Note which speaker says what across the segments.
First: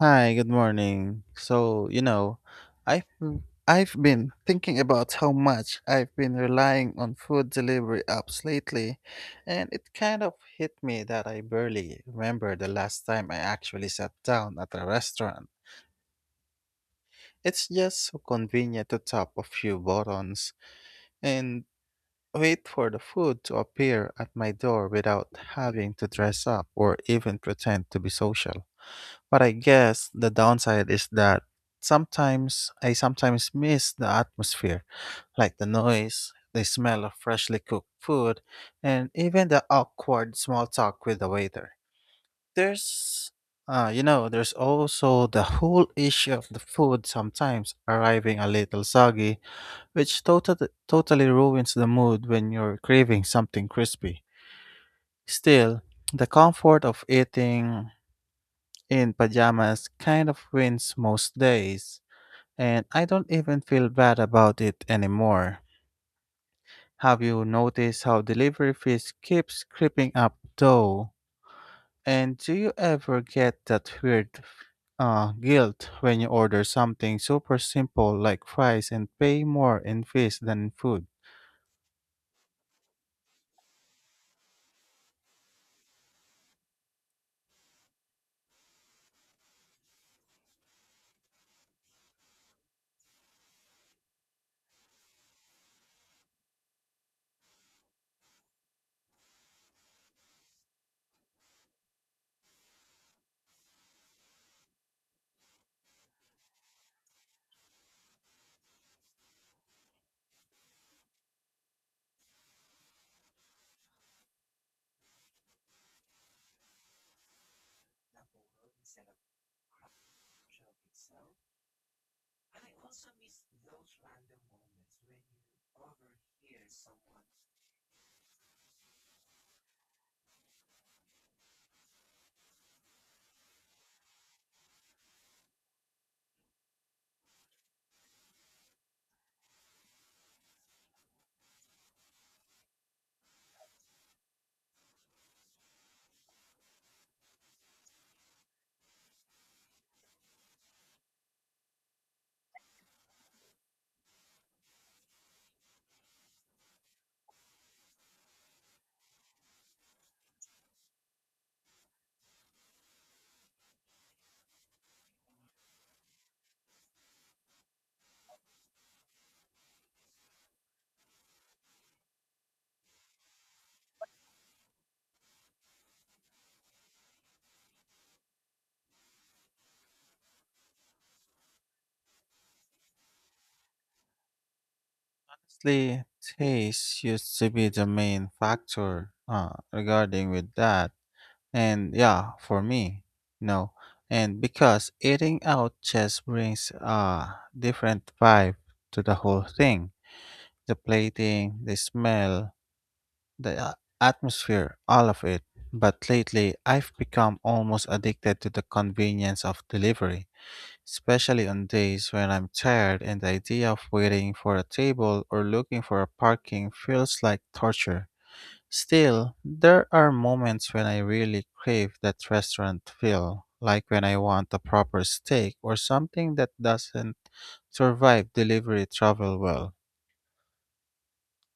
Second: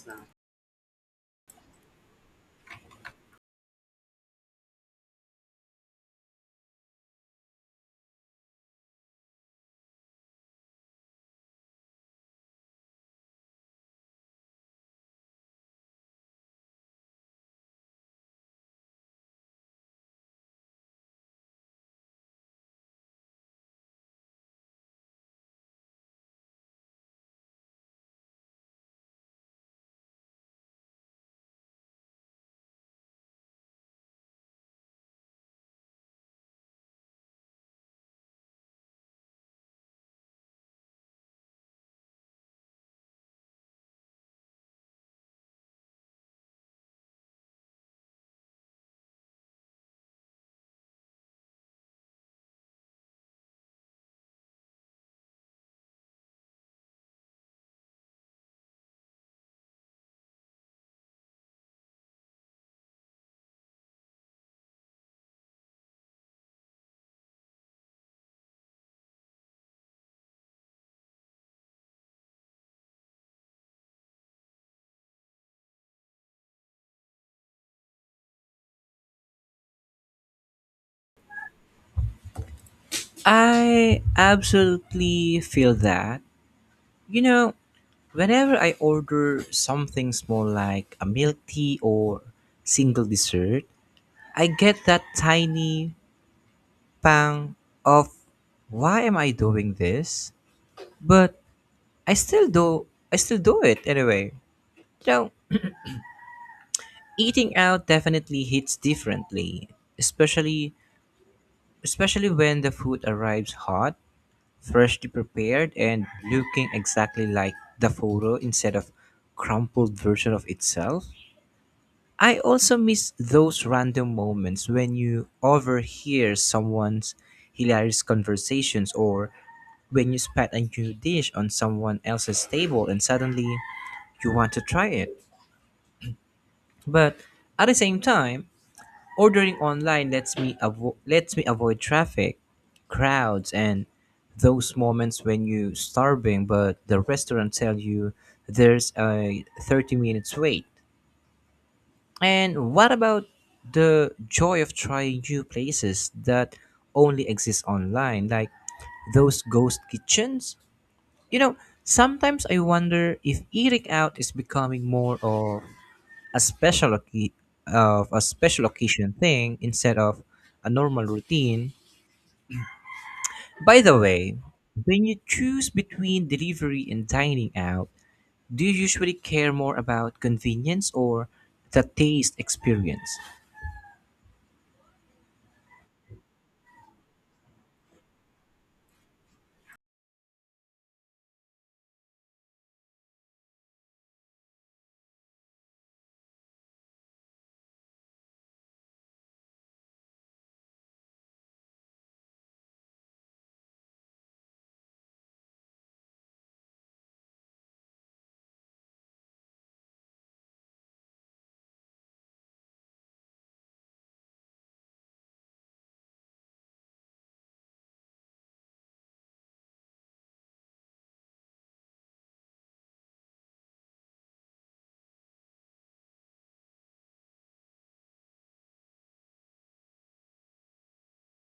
Speaker 1: Hi, good morning. I've I've been thinking about how much I've been relying on food delivery apps lately, and it kind of hit me that I barely remember the last time I actually sat down at a restaurant. It's just so convenient to tap a few buttons and wait for the food to appear at my door without having to dress up or even pretend to be social. But I guess the downside is that sometimes I sometimes miss the atmosphere, like the noise, the smell of freshly cooked food, and even the awkward small talk with the waiter. There's there's also the whole issue of the food sometimes arriving a little soggy, which totally ruins the mood when you're craving something crispy. Still, the comfort of eating in pajamas kind of wins most days, and I don't even feel bad about it anymore. Have you noticed how delivery fees keeps creeping up though? And do you ever get that weird guilt when you order something super simple like fries and pay more in fees than in food?
Speaker 2: I absolutely feel that. You know, whenever I order something small like a milk tea or single dessert, I get that tiny pang of why am I doing this? But I still do I still do it anyway. You know, eating out definitely hits differently, especially especially when the food arrives hot, freshly prepared and looking exactly like the photo instead of crumpled version of itself. I also miss those random moments when you overhear someone's hilarious conversations or when you spot a new dish on someone else's table and suddenly you want to try it. But at the same time, ordering online lets me lets me avoid traffic, crowds, and those moments when you're starving but the restaurant tell you there's a 30 minutes wait. And what about the joy of trying new places that only exist online, like those ghost kitchens? You know, sometimes I wonder if eating out is becoming more of a special oc- of a special occasion thing instead of a normal routine. By the way, when you choose between delivery and dining out, do you usually care more about convenience or the taste experience?
Speaker 1: Honestly, taste used to be the main factor regarding with that. And yeah, for me, no. And because eating out just brings a different vibe to the whole thing, the plating, the smell, the atmosphere, all of it. But lately, I've become almost addicted to the convenience of delivery, especially on days when I'm tired and the idea of waiting for a table or looking for a parking feels like torture. Still, there are moments when I really crave that restaurant feel, like when I want a proper steak or something that doesn't survive delivery travel well.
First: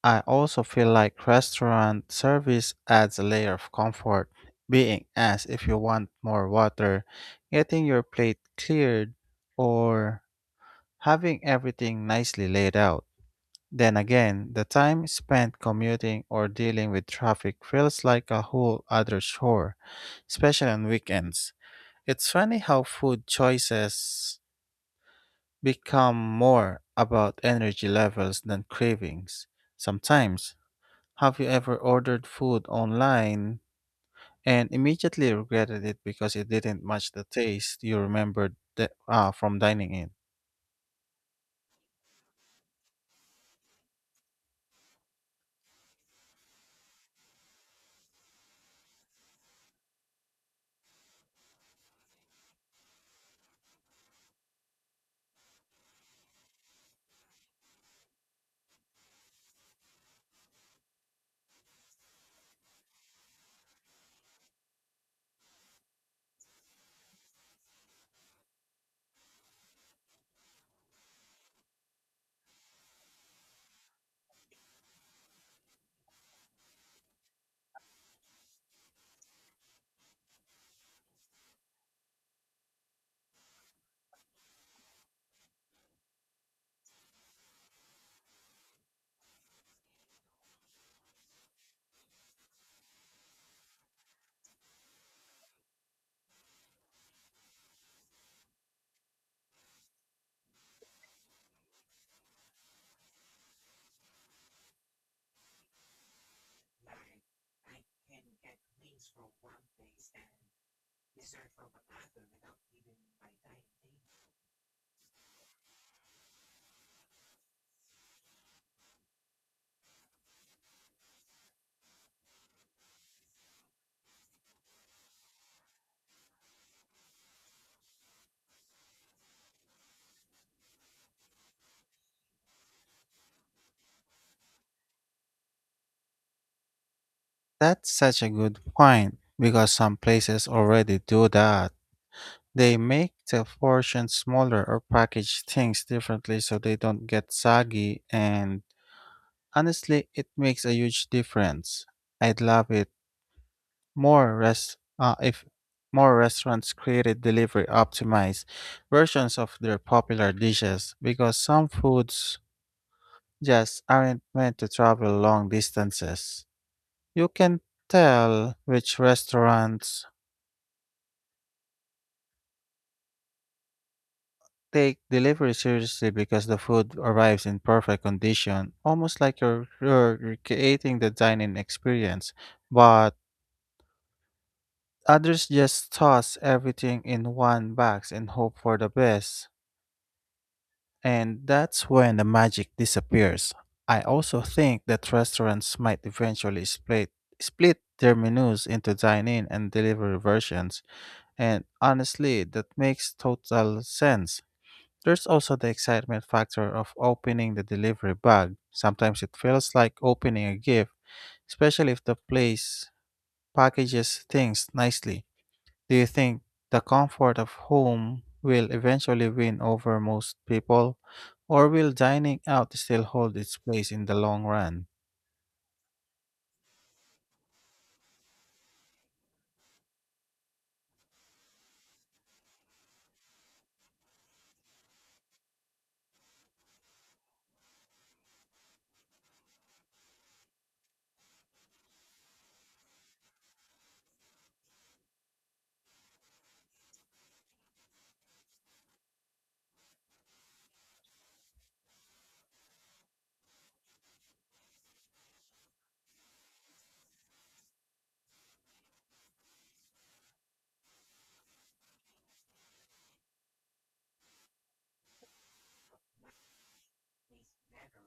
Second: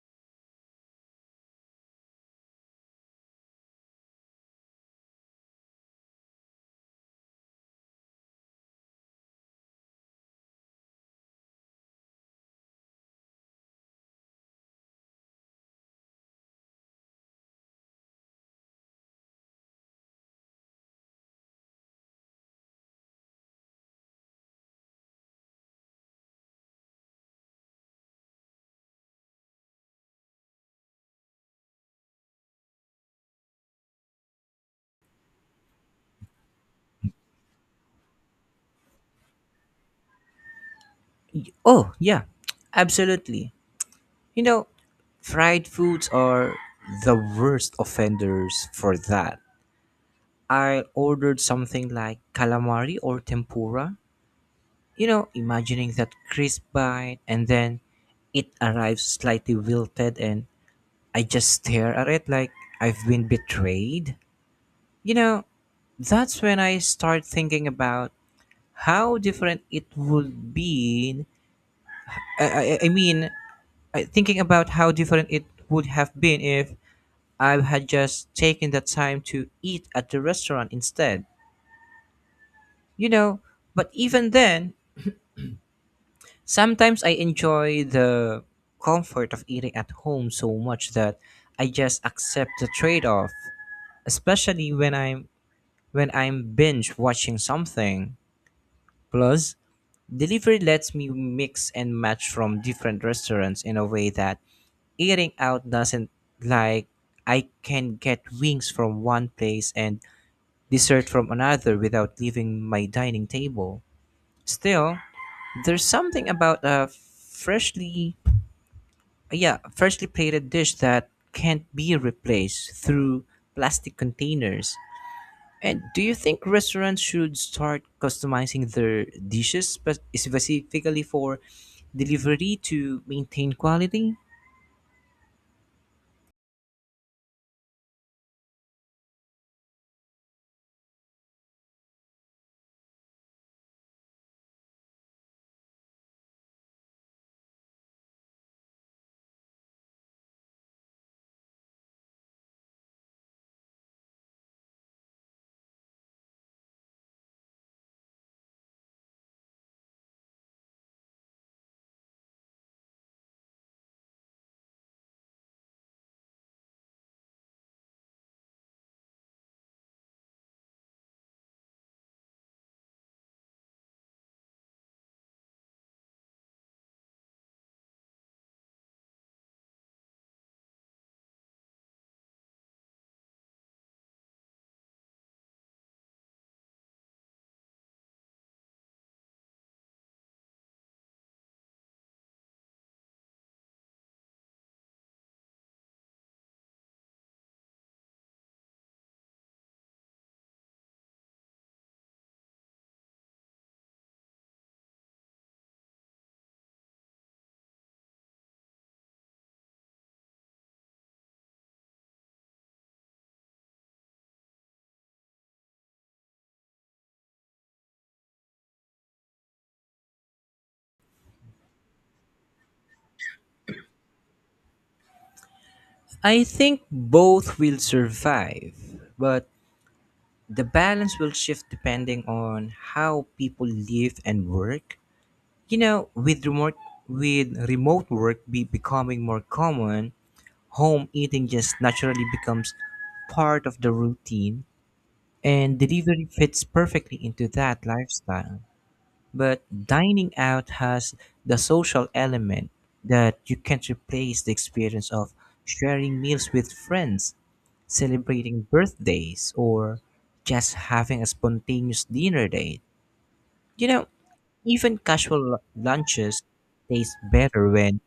Speaker 1: I also feel like restaurant service adds a layer of comfort, being asked if you want more water, getting your plate cleared, or having everything nicely laid out. Then again, the time spent commuting or dealing with traffic feels like a whole other chore, especially on weekends. It's funny how food choices become more about energy levels than cravings. Sometimes, have you ever ordered food online and immediately regretted it because it didn't match the taste you remembered from dining in?
Speaker 2: Oh, yeah, absolutely. You know, fried foods are the worst offenders for that. I ordered something like calamari or tempura. Imagining that crisp bite and then it arrives slightly wilted and I just stare at it like I've been betrayed. You know, that's when I start thinking about how different it would be. I, I, I mean, thinking about how different it would have been if I had just taken the time to eat at the restaurant instead. You know, but even then, sometimes I enjoy the comfort of eating at home so much that I just accept the trade-off, especially when I'm binge watching something. Plus, delivery lets me mix and match from different restaurants in a way that eating out doesn't, like I can get wings from one place and dessert from another without leaving my dining table. Still, there's something about a freshly yeah, freshly plated dish that can't be replaced through plastic containers. And do you think restaurants should start customizing their dishes but specifically for delivery to maintain quality?
Speaker 1: That's such a good point because some places already do that. They make the portions smaller or package things differently so they don't get soggy, and honestly, it makes a huge difference. I'd love it if more restaurants created delivery optimized versions of their popular dishes because some foods just aren't meant to travel long distances. You can tell which restaurants take delivery seriously because the food arrives in perfect condition, almost like you're recreating the dining experience. But others just toss everything in one box and hope for the best. And that's when the magic disappears. I also think that restaurants might eventually split their menus into dine-in and delivery versions, and honestly, that makes total sense. There's also the excitement factor of opening the delivery bag. Sometimes it feels like opening a gift, especially if the place packages things nicely. Do you think the comfort of home will eventually win over most people, or will dining out still hold its place in the long run?
Speaker 2: I think both will survive, but the balance will shift depending on how people live and work. You know, with remote with remote work be becoming more common, home eating just naturally becomes part of the routine, and delivery fits perfectly into that lifestyle. But dining out has the social element that you can't replace, the experience of sharing meals with friends, celebrating birthdays, or just having a spontaneous dinner date. You know, even casual lunches taste better when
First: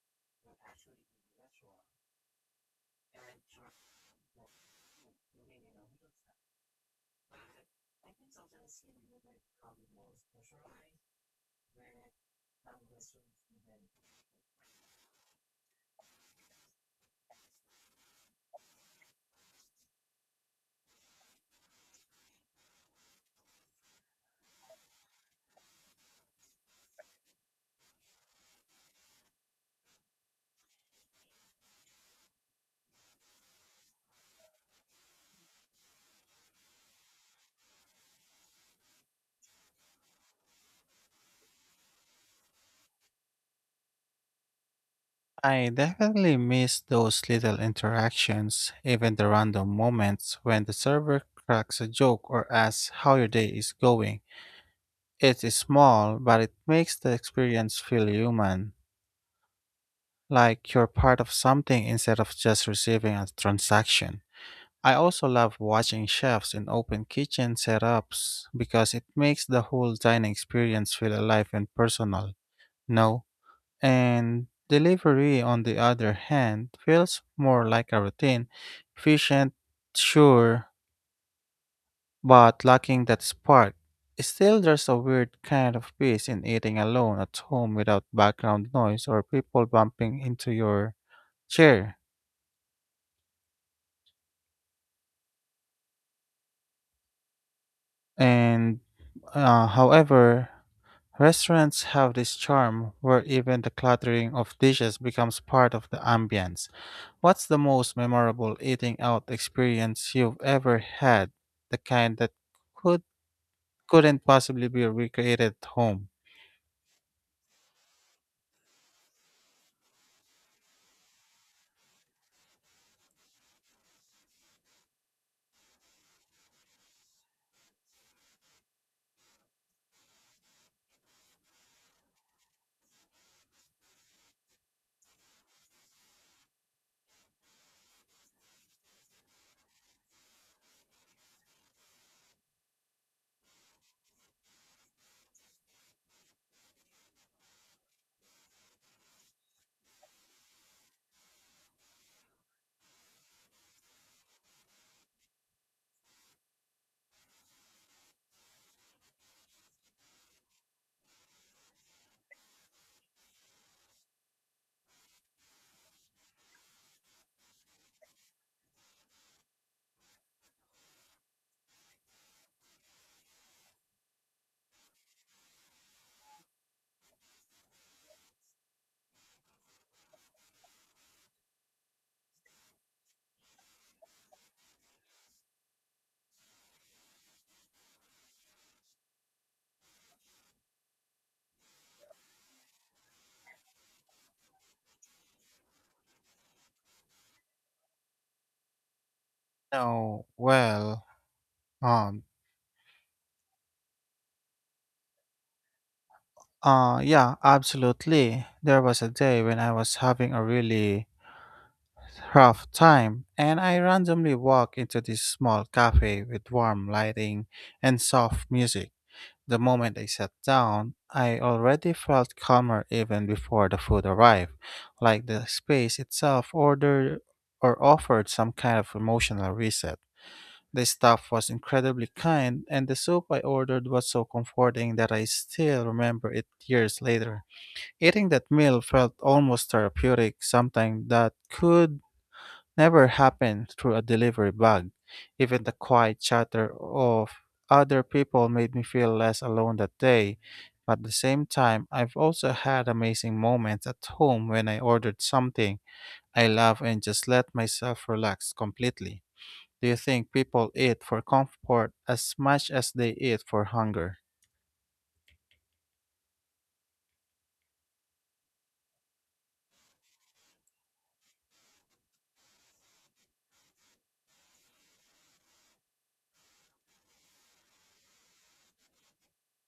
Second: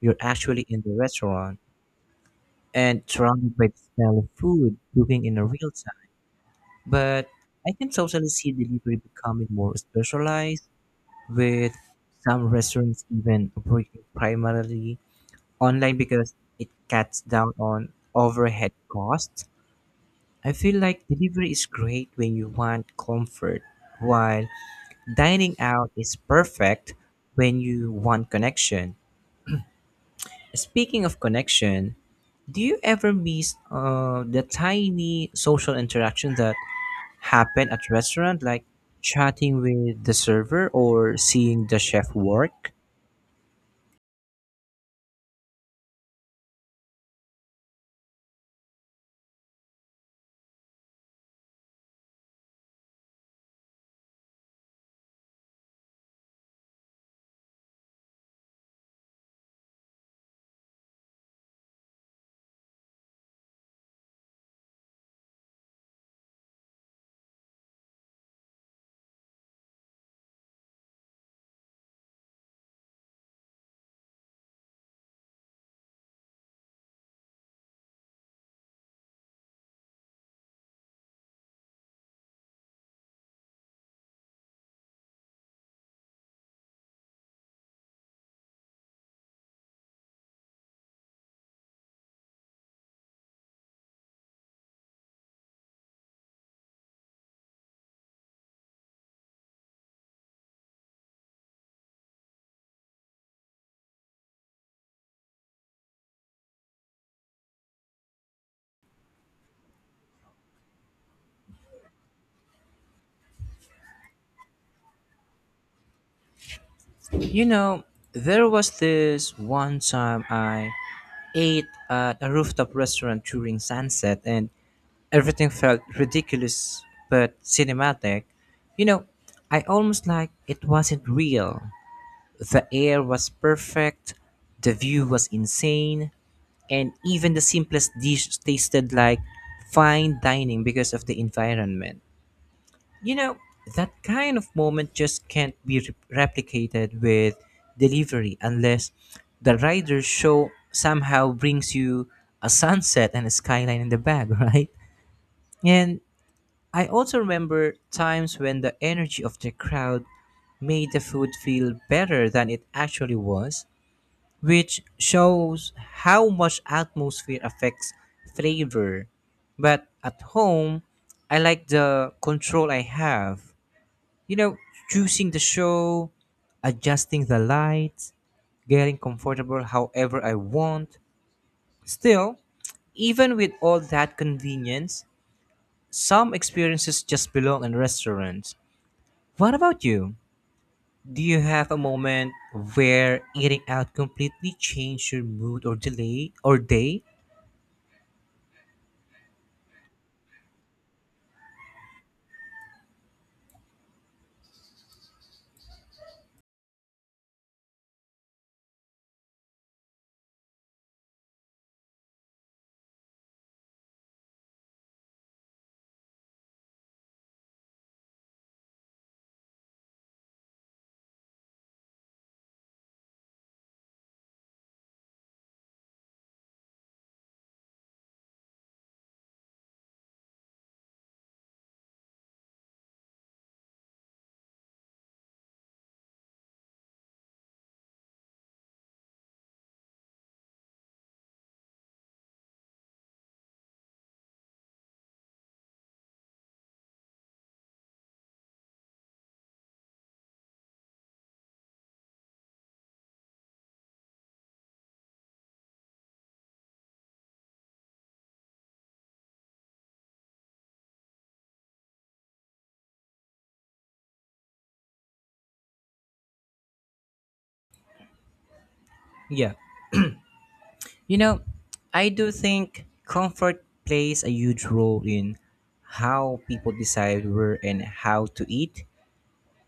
Speaker 2: you're actually in the restaurant and surrounded by the smell of food cooking in a real time. But I can totally see delivery becoming more specialized, with some restaurants even operating primarily online because it cuts down on overhead costs. I feel like delivery is great when you want comfort, while dining out is perfect when you want connection. Speaking of connection, do you ever miss the tiny social interaction that happen at restaurant, like chatting with the server or seeing the chef work?
Speaker 1: I definitely miss those little interactions, even the random moments when the server cracks a joke or asks how your day is going. It is small, but it makes the experience feel human, like you're part of something instead of just receiving a transaction. I also love watching chefs in open kitchen setups because it makes the whole dining experience feel alive and personal. No, and delivery on the other hand feels more like a routine, efficient, sure, but lacking that spark. Still, there's a weird kind of peace in eating alone at home without background noise or people bumping into your chair. And however, restaurants have this charm where even the cluttering of dishes becomes part of the ambience. What's the most memorable eating out experience you've ever had? The kind that could couldn't possibly be recreated at home.
Speaker 2: You know, there was this one time I ate at a rooftop restaurant during sunset, and everything felt ridiculous but cinematic. You know, I almost like it wasn't real. The air was perfect, the view was insane, and even the simplest dish tasted like fine dining because of the environment. You know, that kind of moment just can't be re- replicated with delivery unless the rider show somehow brings you a sunset and a skyline in the bag, right? And I also remember times when the energy of the crowd made the food feel better than it actually was, which shows how much atmosphere affects flavor. But at home, I like the control I have. You know, choosing the show, adjusting the lights, getting comfortable however I want. Still, even with all that convenience, some experiences just belong in restaurants. What about you? Do you have a moment where eating out completely changed your mood or delay or day?
Speaker 1: No, well, um, yeah, absolutely. There was a day when I was having a really rough time, and I randomly walked into this small cafe with warm lighting and soft music. The moment I sat down, I already felt calmer even before the food arrived, like the space itself ordered or offered some kind of emotional reset. The staff was incredibly kind, and the soup I ordered was so comforting that I still remember it years later. Eating that meal felt almost therapeutic, something that could never happen through a delivery bag. Even the quiet chatter of other people made me feel less alone that day. But at the same time, I've also had amazing moments at home when I ordered something I love and just let myself relax completely. Do you think people eat for comfort as much as they eat for hunger?
Speaker 2: Yeah. You know, I do think comfort plays a huge role in how people decide where and how to eat,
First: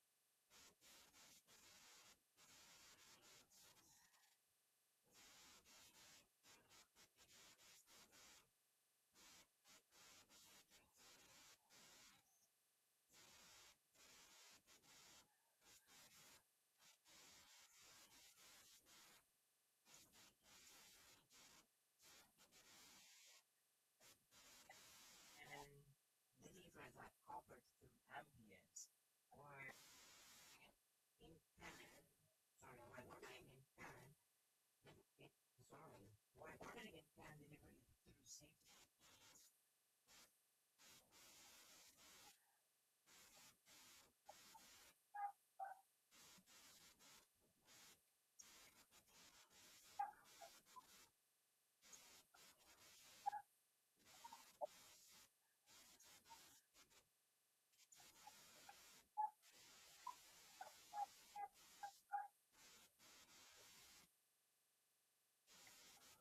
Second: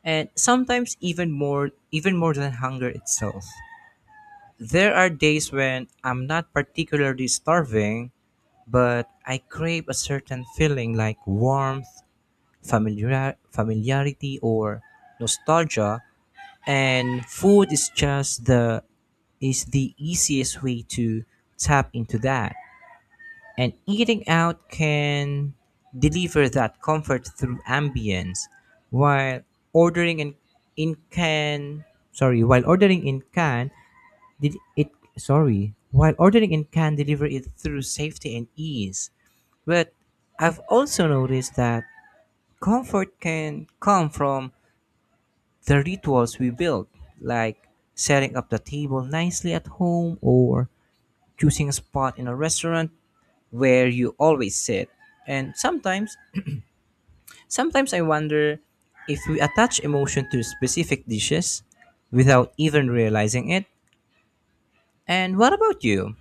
Speaker 2: and sometimes even more than hunger itself. There are days when I'm not particularly starving, but I crave a certain feeling like warmth, familiarity or nostalgia, and food is just the is the easiest way to tap into that. And eating out can deliver that comfort through ambience, while ordering in can sorry, while ordering in can did it sorry, while ordering in can deliver it through safety and ease. But I've also noticed that comfort can come from the rituals we build, like setting up the table nicely at home or choosing a spot in a restaurant where you always sit. And sometimes I wonder if we attach emotion to specific dishes without even realizing it. And what about you?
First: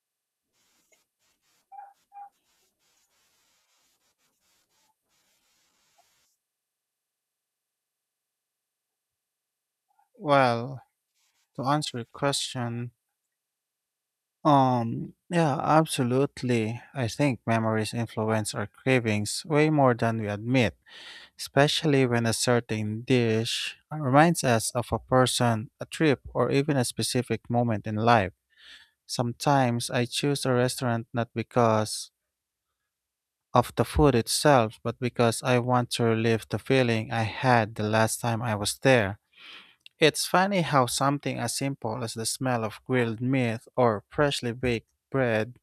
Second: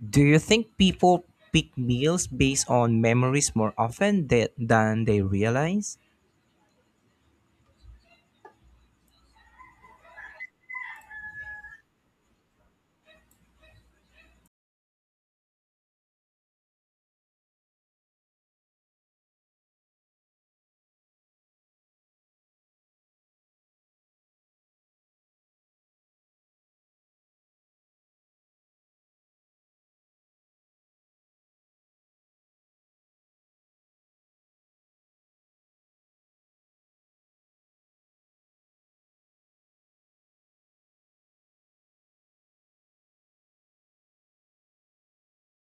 Speaker 2: Do you think people pick meals based on memories more often that, than they realize?
Speaker 1: Well, to answer your question, yeah, absolutely. I think memories influence our cravings way more than we admit, especially when a certain dish reminds us of a person, a trip, or even a specific moment in life. Sometimes I choose a restaurant not because of the food itself, but because I want to relive the feeling I had the last time I was there. It's funny how something as simple as the smell of grilled meat or freshly baked bread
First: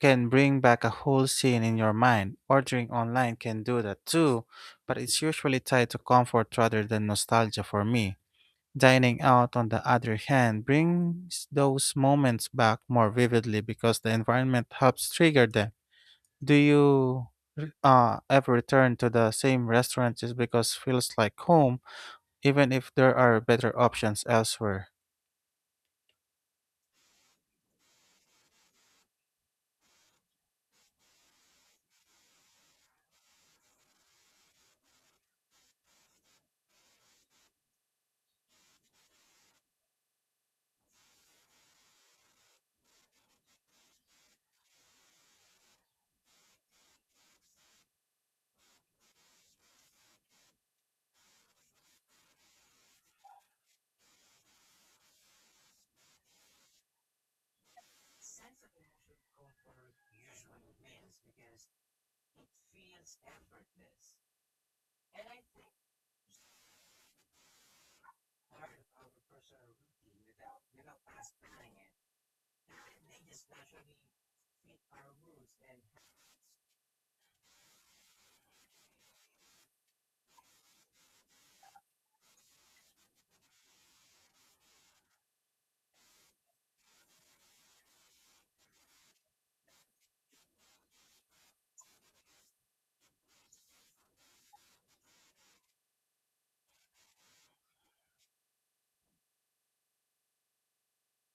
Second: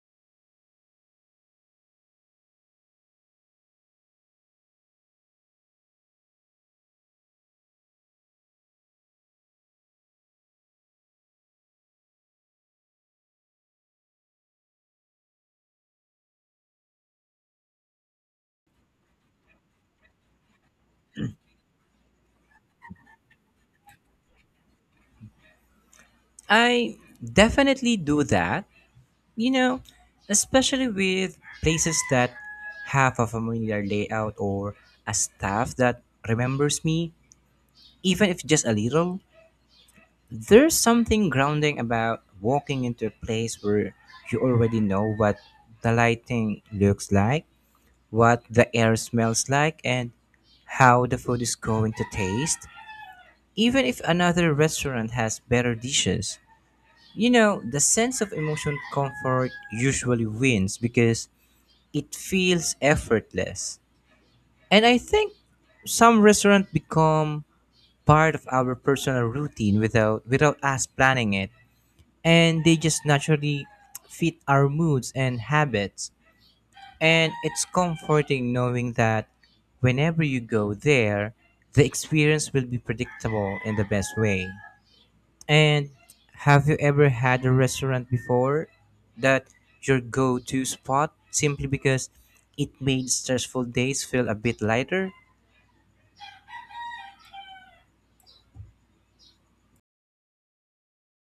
Speaker 1: can bring back a whole scene in your mind. Ordering online can do that too, but it's usually tied to comfort rather than nostalgia for me. Dining out, on the other hand, brings those moments back more vividly because the environment helps trigger them. Do you ever return to the same restaurant just because feels like home, even if there are better options elsewhere?
Speaker 2: I definitely do that, you know, especially with places that have a familiar layout or a staff that remembers me, even if just a little. There's something grounding about walking into a place where you already know what the lighting looks like, what the air smells like, and how the food is going to taste, even if another restaurant has better dishes. The sense of emotional comfort usually wins because it feels effortless. And I think some restaurants become part of our personal routine without us planning it, and they just naturally fit our moods and habits. And it's comforting knowing that whenever you go there, the experience will be predictable in the best way. And have you ever had a restaurant before that your go to spot simply because it made stressful days feel a bit lighter?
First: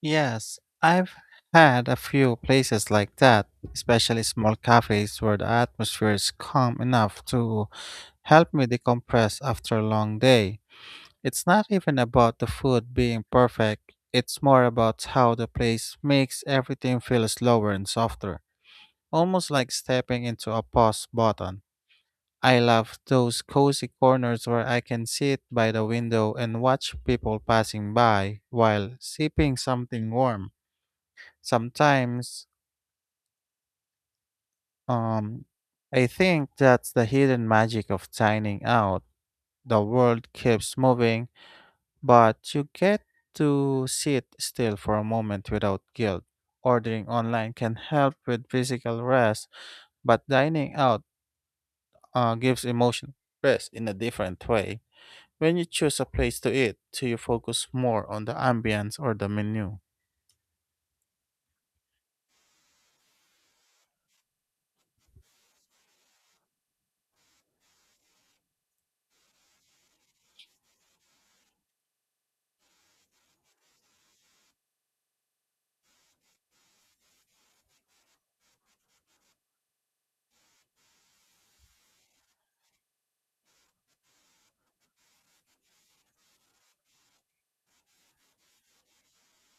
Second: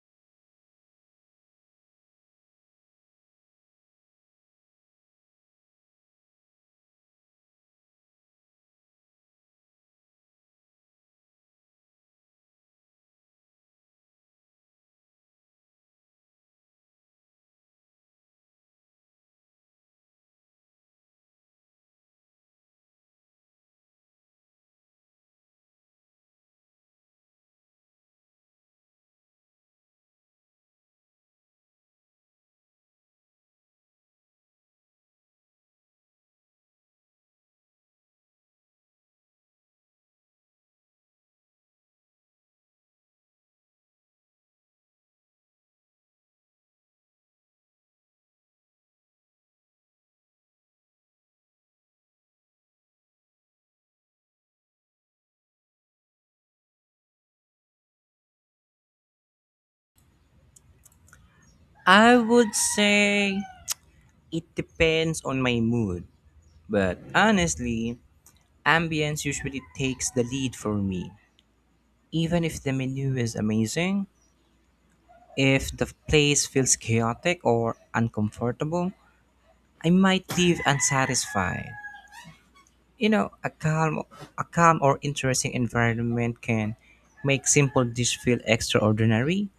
Speaker 1: Yes, I've had a few places like that, especially small cafes where the atmosphere is calm enough to help me decompress after a long day. It's not even about the food being perfect, it's more about how the place makes everything feel slower and softer, almost like stepping into a pause button. I love those cozy corners where I can sit by the window and watch people passing by while sipping something warm. Sometimes, um, I think that's the hidden magic of dining out. The world keeps moving, but you get to sit still for a moment without guilt. Ordering online can help with physical rest, but dining out gives emotional rest in a different way. When you choose a place to eat, do you focus more on the ambience or the menu?
Speaker 2: I would say it depends on my mood. But honestly, ambience usually takes the lead for me. Even if the menu is amazing, if the place feels chaotic or uncomfortable, I might leave unsatisfied. You know, a calm, a calm or interesting environment can make simple dish feel extraordinary.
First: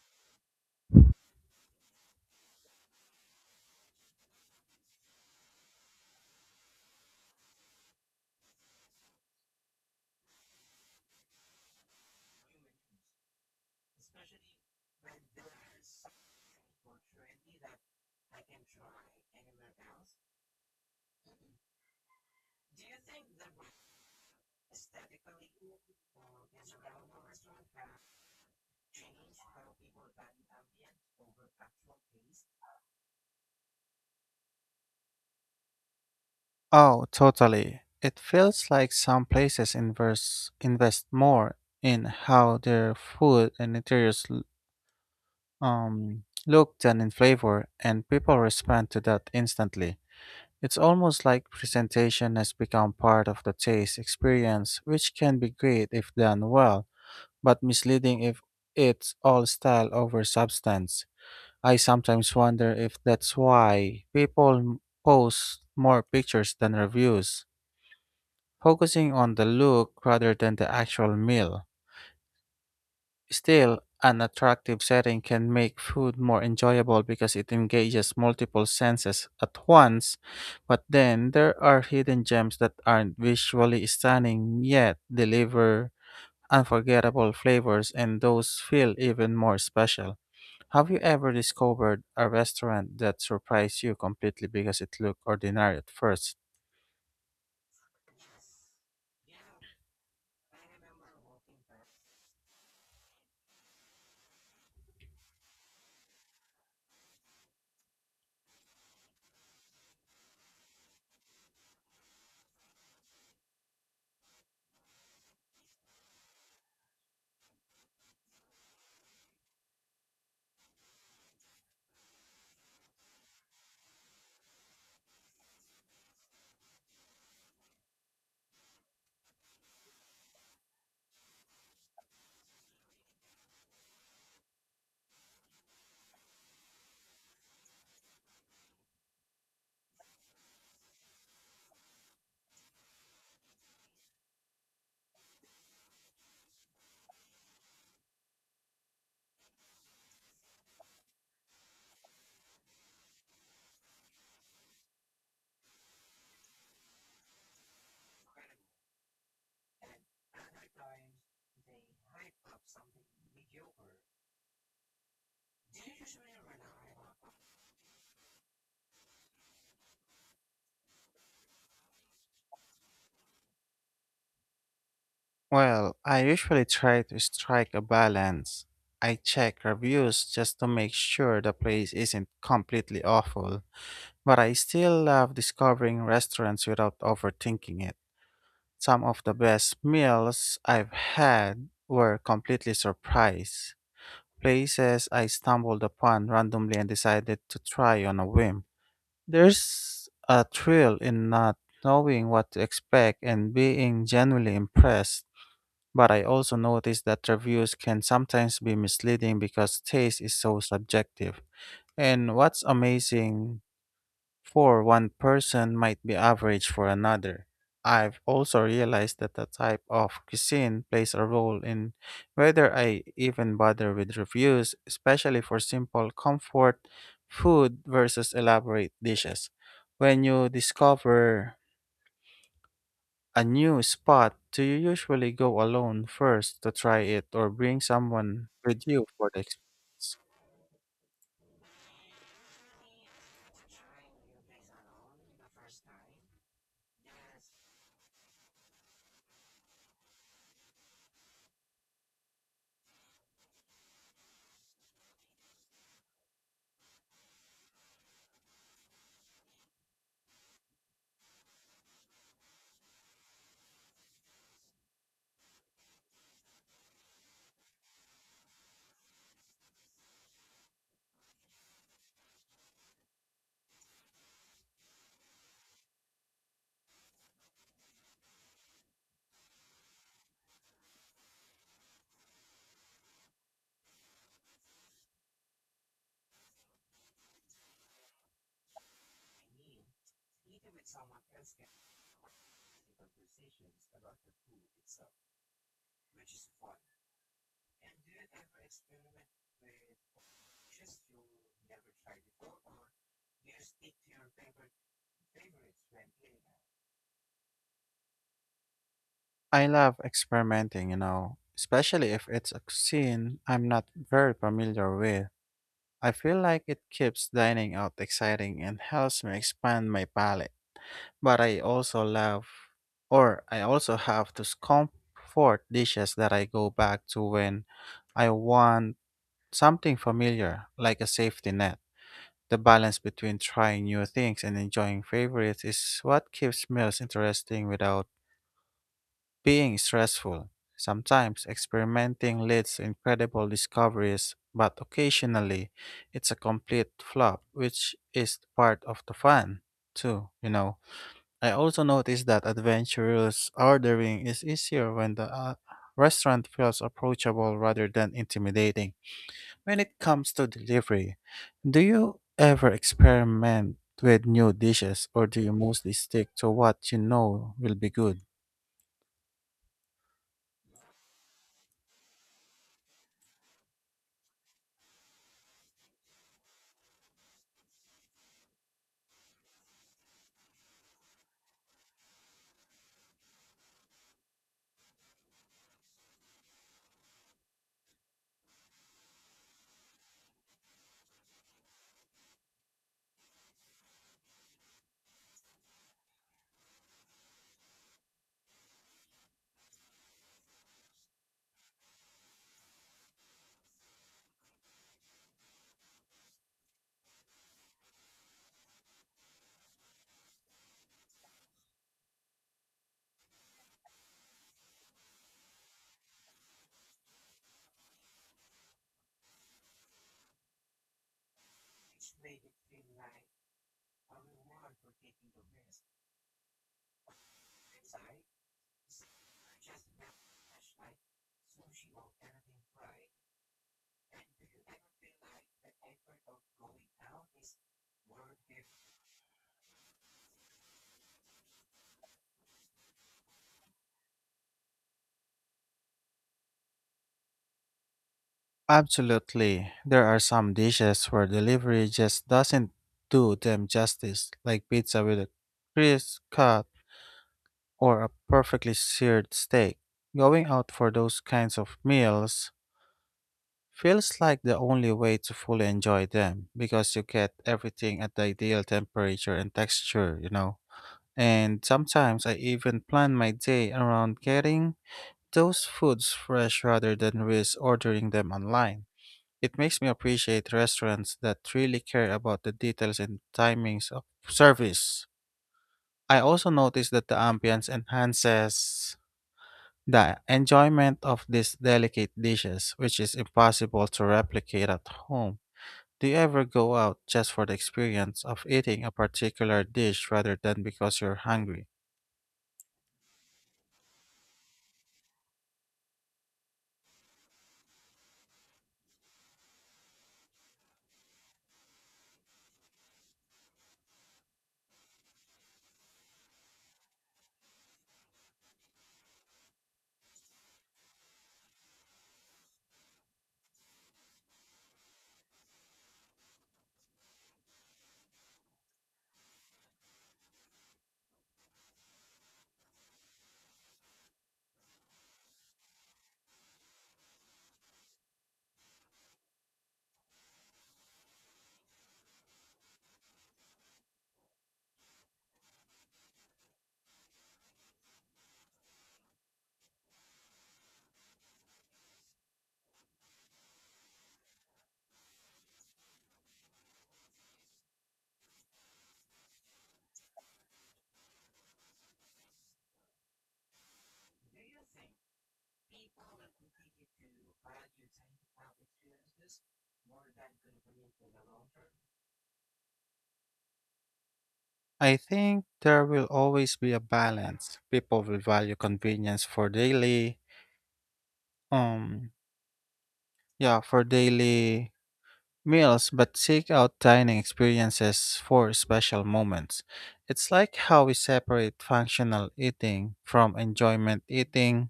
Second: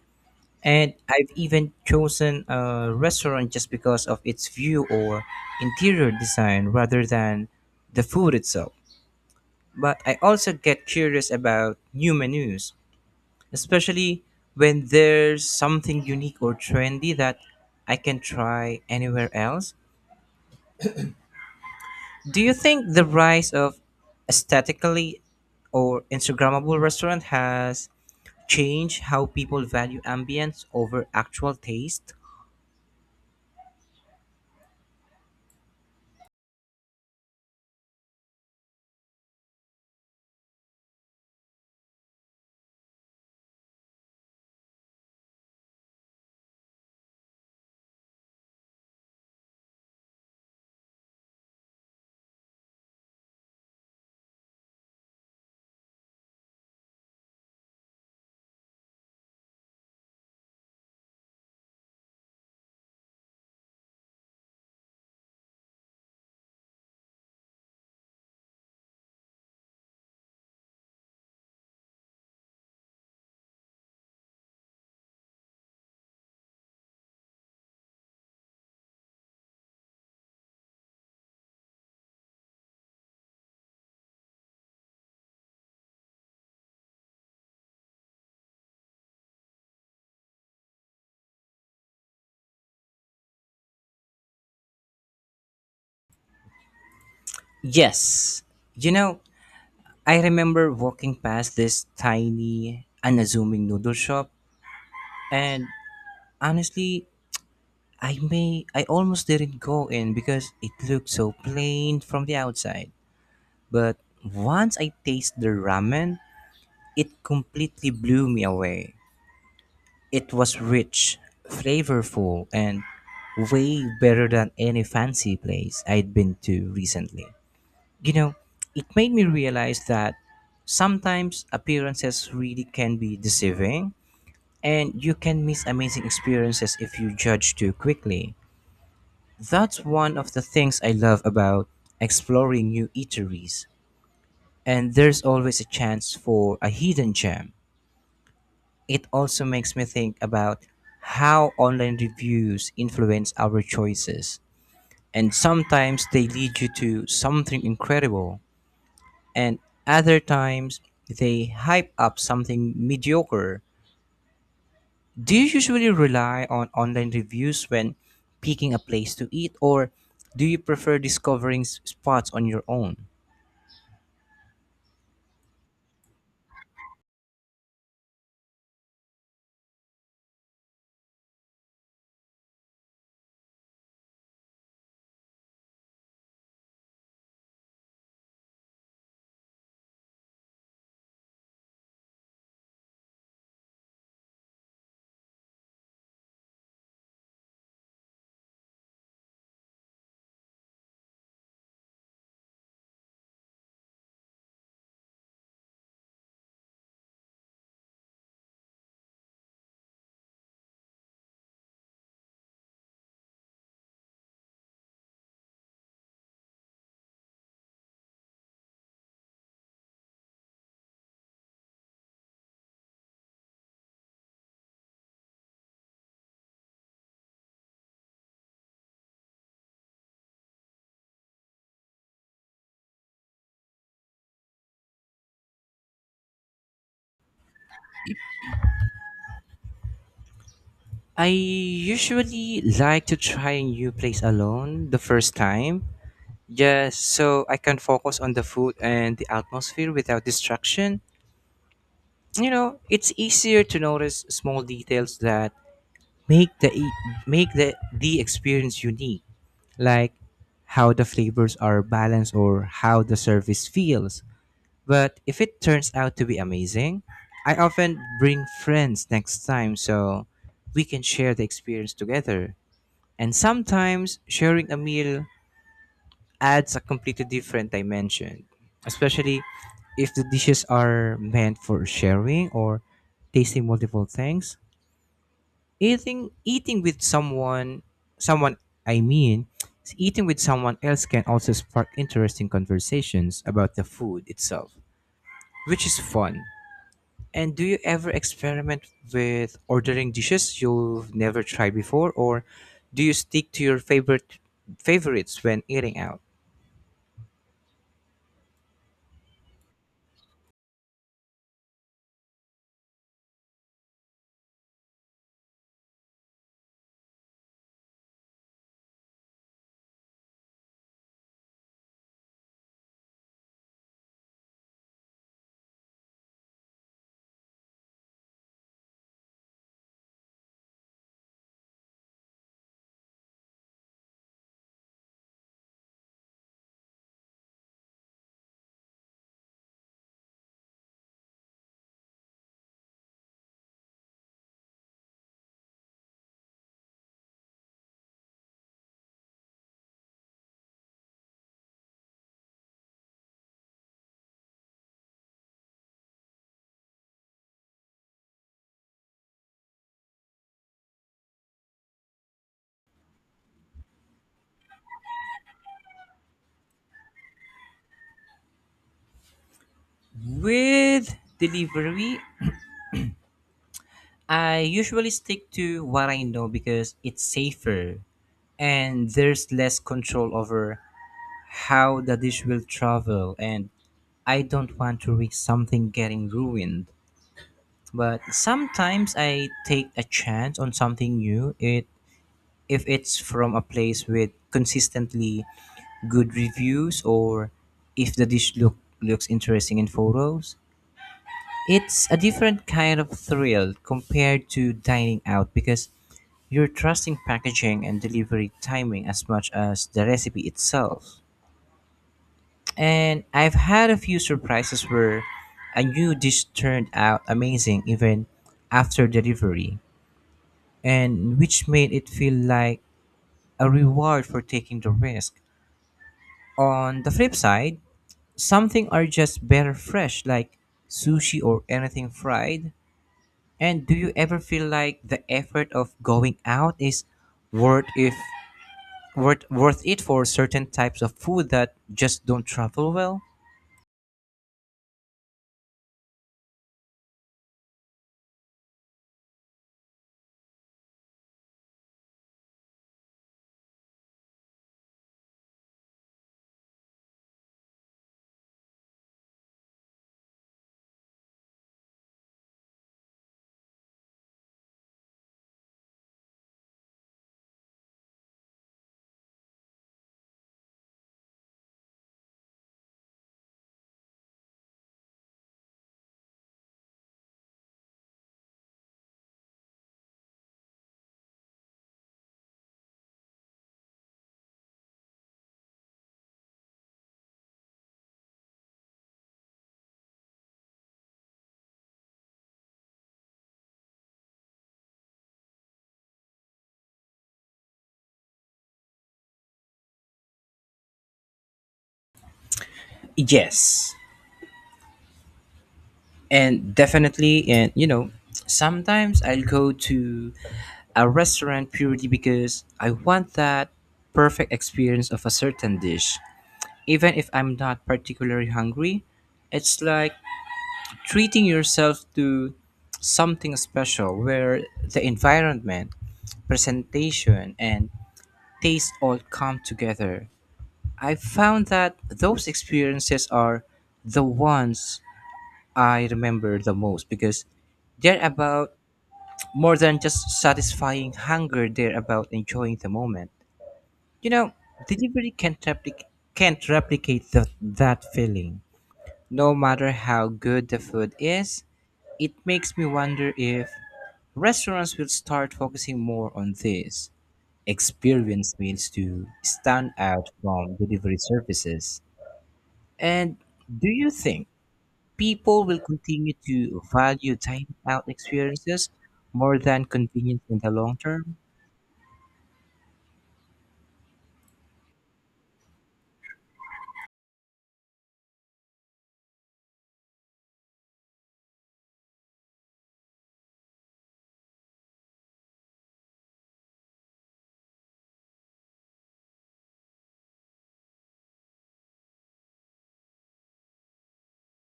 Speaker 2: And I've even chosen a restaurant just because of its view or interior design rather than the food itself. But I also get curious about new menus, especially when there's something unique or trendy that I can try anywhere else. Do you think the rise of aesthetically or Instagrammable restaurant has changed how people value ambience over actual taste?
Speaker 1: Oh, totally. It feels like some places invest more in how their food and interiors look than in flavor, and people respond to that instantly. It's almost like presentation has become part of the taste experience, which can be great if done well, but misleading if it's all style over substance. I sometimes wonder if that's why people post more pictures than reviews, focusing on the look rather than the actual meal. Still, an attractive setting can make food more enjoyable because it engages multiple senses at once, but then there are hidden gems that aren't visually stunning yet deliver unforgettable flavors, and those feel even more special. Have you ever discovered a restaurant that surprised you completely because it looked ordinary at first?
Speaker 2: Yes. You know, I remember walking past this tiny, unassuming noodle shop and honestly, I almost didn't go in because it looked so plain from the outside. But once I tasted the ramen, it completely blew me away. It was rich, flavorful, and way better than any fancy place I'd been to recently. You know, it made me realize that sometimes appearances really can be deceiving, and you can miss amazing experiences if you judge too quickly. That's one of the things I love about exploring new eateries, and there's always a chance for a hidden gem. It also makes me think about how online reviews influence our choices. And sometimes they lead you to something incredible, and other times they hype up something mediocre. Do you usually rely on online reviews when picking a place to eat, or do you prefer discovering spots on your own?
Speaker 1: Well, I usually try to strike a balance. I check reviews just to make sure the place isn't completely awful, but I still love discovering restaurants without overthinking it. Some of the best meals I've had were completely surprise places I stumbled upon randomly and decided to try on a whim. There's a thrill in not knowing what to expect and being genuinely impressed. But I also noticed that reviews can sometimes be misleading because taste is so subjective. And what's amazing for one person might be average for another. I've also realized that the type of cuisine plays a role in whether I even bother with reviews, especially for simple comfort food versus elaborate dishes. When you discover a new spot, do you usually go alone first to try it or bring someone with you for the ex-
Speaker 2: I usually like to try a new place alone the first time. Just so I can focus on the food and the atmosphere without distraction. It's easier to notice small details that make the e- make the experience unique, like how the flavors are balanced or how the service feels. But if it turns out to be amazing, I often bring friends next time so we can share the experience together. And sometimes sharing a meal adds a completely different dimension, especially if the dishes are meant for sharing or tasting multiple things. Eating eating with someone someone I mean eating with someone else can also spark interesting conversations about the food itself, which is fun. And do you ever experiment with ordering dishes you've never tried before, or do you stick to your favorites when eating out?
Speaker 1: I love experimenting, you know, especially if it's a cuisine I'm not very familiar with. I feel like it keeps dining out exciting and helps me expand my palate. But I also love, or I also have those comfort dishes that I go back to when I want something familiar, like a safety net. The balance between trying new things and enjoying favorites is what keeps meals interesting without being stressful. Sometimes experimenting leads to incredible discoveries, but occasionally it's a complete flop, which is part of the fun, too, you know. I also noticed that adventurous ordering is easier when the restaurant feels approachable rather than intimidating. When it comes to delivery, do you ever experiment with new dishes or do you mostly stick to what you know will be good?
Speaker 2: With delivery, I usually stick to what I know because it's safer and there's less control over how the dish will travel and I don't want to risk something getting ruined. But sometimes I take a chance on something new. It, if it's from a place with consistently good reviews or if the dish look looks interesting in photos, it's a different kind of thrill compared to dining out because you're trusting packaging and delivery timing as much as the recipe itself, and I've had a few surprises where a new dish turned out amazing even after delivery, and which made it feel like a reward for taking the risk. On the flip side, some things are just better fresh, like sushi or anything fried. And do you ever feel like the effort of going out is worth if worth it for certain types of food that just don't travel well?
Speaker 1: Absolutely. There are some dishes where delivery just doesn't do them justice, like pizza with a crisp cut or a perfectly seared steak. Going out for those kinds of meals feels like the only way to fully enjoy them because you get everything at the ideal temperature and texture, you know. And sometimes I even plan my day around getting those foods fresh rather than risk ordering them online. It makes me appreciate restaurants that really care about the details and timings of service. I also notice that the ambience enhances the enjoyment of these delicate dishes, which is impossible to replicate at home. Do you ever go out just for the experience of eating a particular dish rather than because you're hungry?
Speaker 2: Yes, and definitely, and sometimes I'll go to a restaurant purely because I want that perfect experience of a certain dish. Even if I'm not particularly hungry, it's like treating yourself to something special where the environment, presentation, and taste all come together. I found that those experiences are the ones I remember the most because they're about more than just satisfying hunger, they're about enjoying the moment. You know, delivery can't, replic- can't replicate that feeling. No matter how good the food is, it makes me wonder if restaurants will start focusing more on this experience meals to stand out from delivery services. And do you think people will continue to value dining out experiences more than convenience in the long term?
Speaker 1: I think there will always be a balance. People will value convenience for um, daily meals, but seek out dining experiences for special moments. It's like how we separate functional eating from enjoyment eating.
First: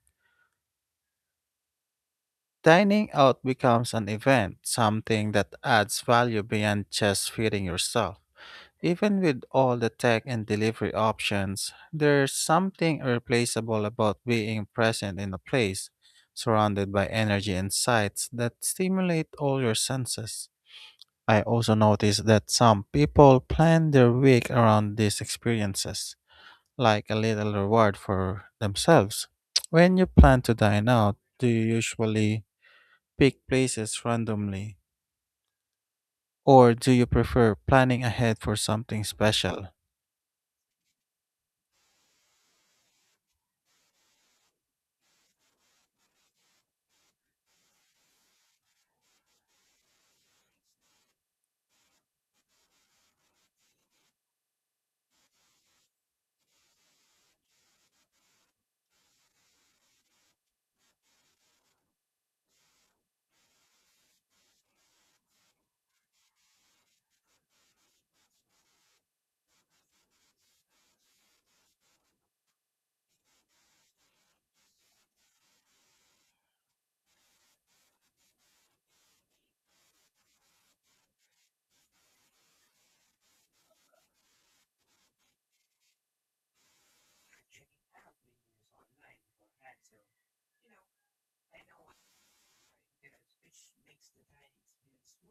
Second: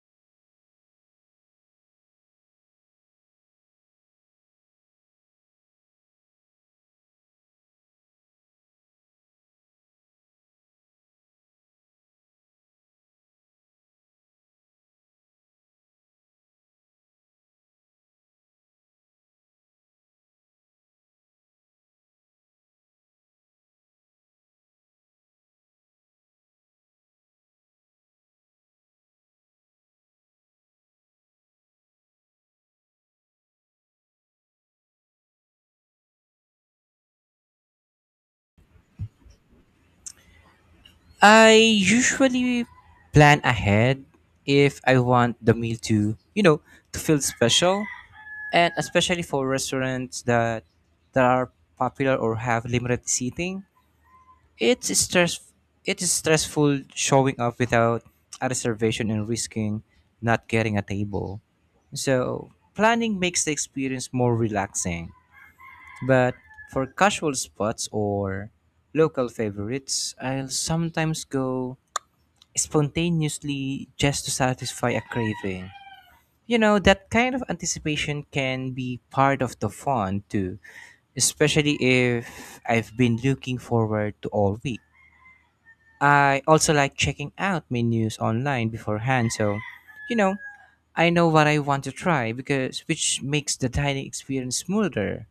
Speaker 1: Dining out becomes an event, something that adds value beyond just feeding yourself. Even with all the tech and delivery options, there's something irreplaceable about being present in a place, surrounded by energy and sights that stimulate all your senses. I also noticed that some people plan their week around these experiences, like a little reward for themselves. When you plan to dine out, do you usually pick places randomly, or do you prefer planning ahead for something special?
Speaker 2: I usually plan ahead if I want the meal to, to feel special, and especially for restaurants that are popular or have limited seating. it's stress it is stressful showing up without a reservation and risking not getting a table, so planning makes the experience more relaxing. But for casual spots or local favorites, I'll sometimes go spontaneously just to satisfy a craving. That kind of anticipation can be part of the fun too, especially if I've been looking forward to all week. I also like checking out menus online beforehand, so you know, I know what I want to try because which makes the dining experience smoother.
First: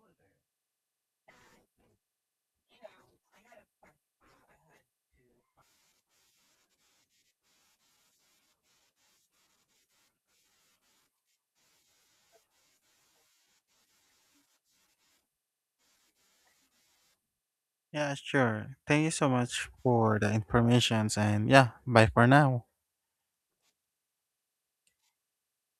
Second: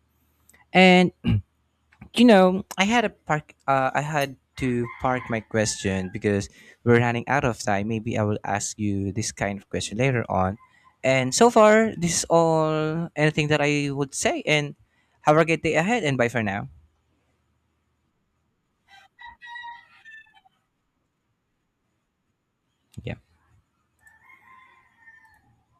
Speaker 2: And I had to park my question because we're running out of time. Maybe I will ask you this kind of question later on. And so far, this is all anything that I would say, and have a great day ahead and bye for now.
Speaker 1: Yeah, sure. Thank you so much for the informations and yeah, bye for now.
Speaker 2: Yeah.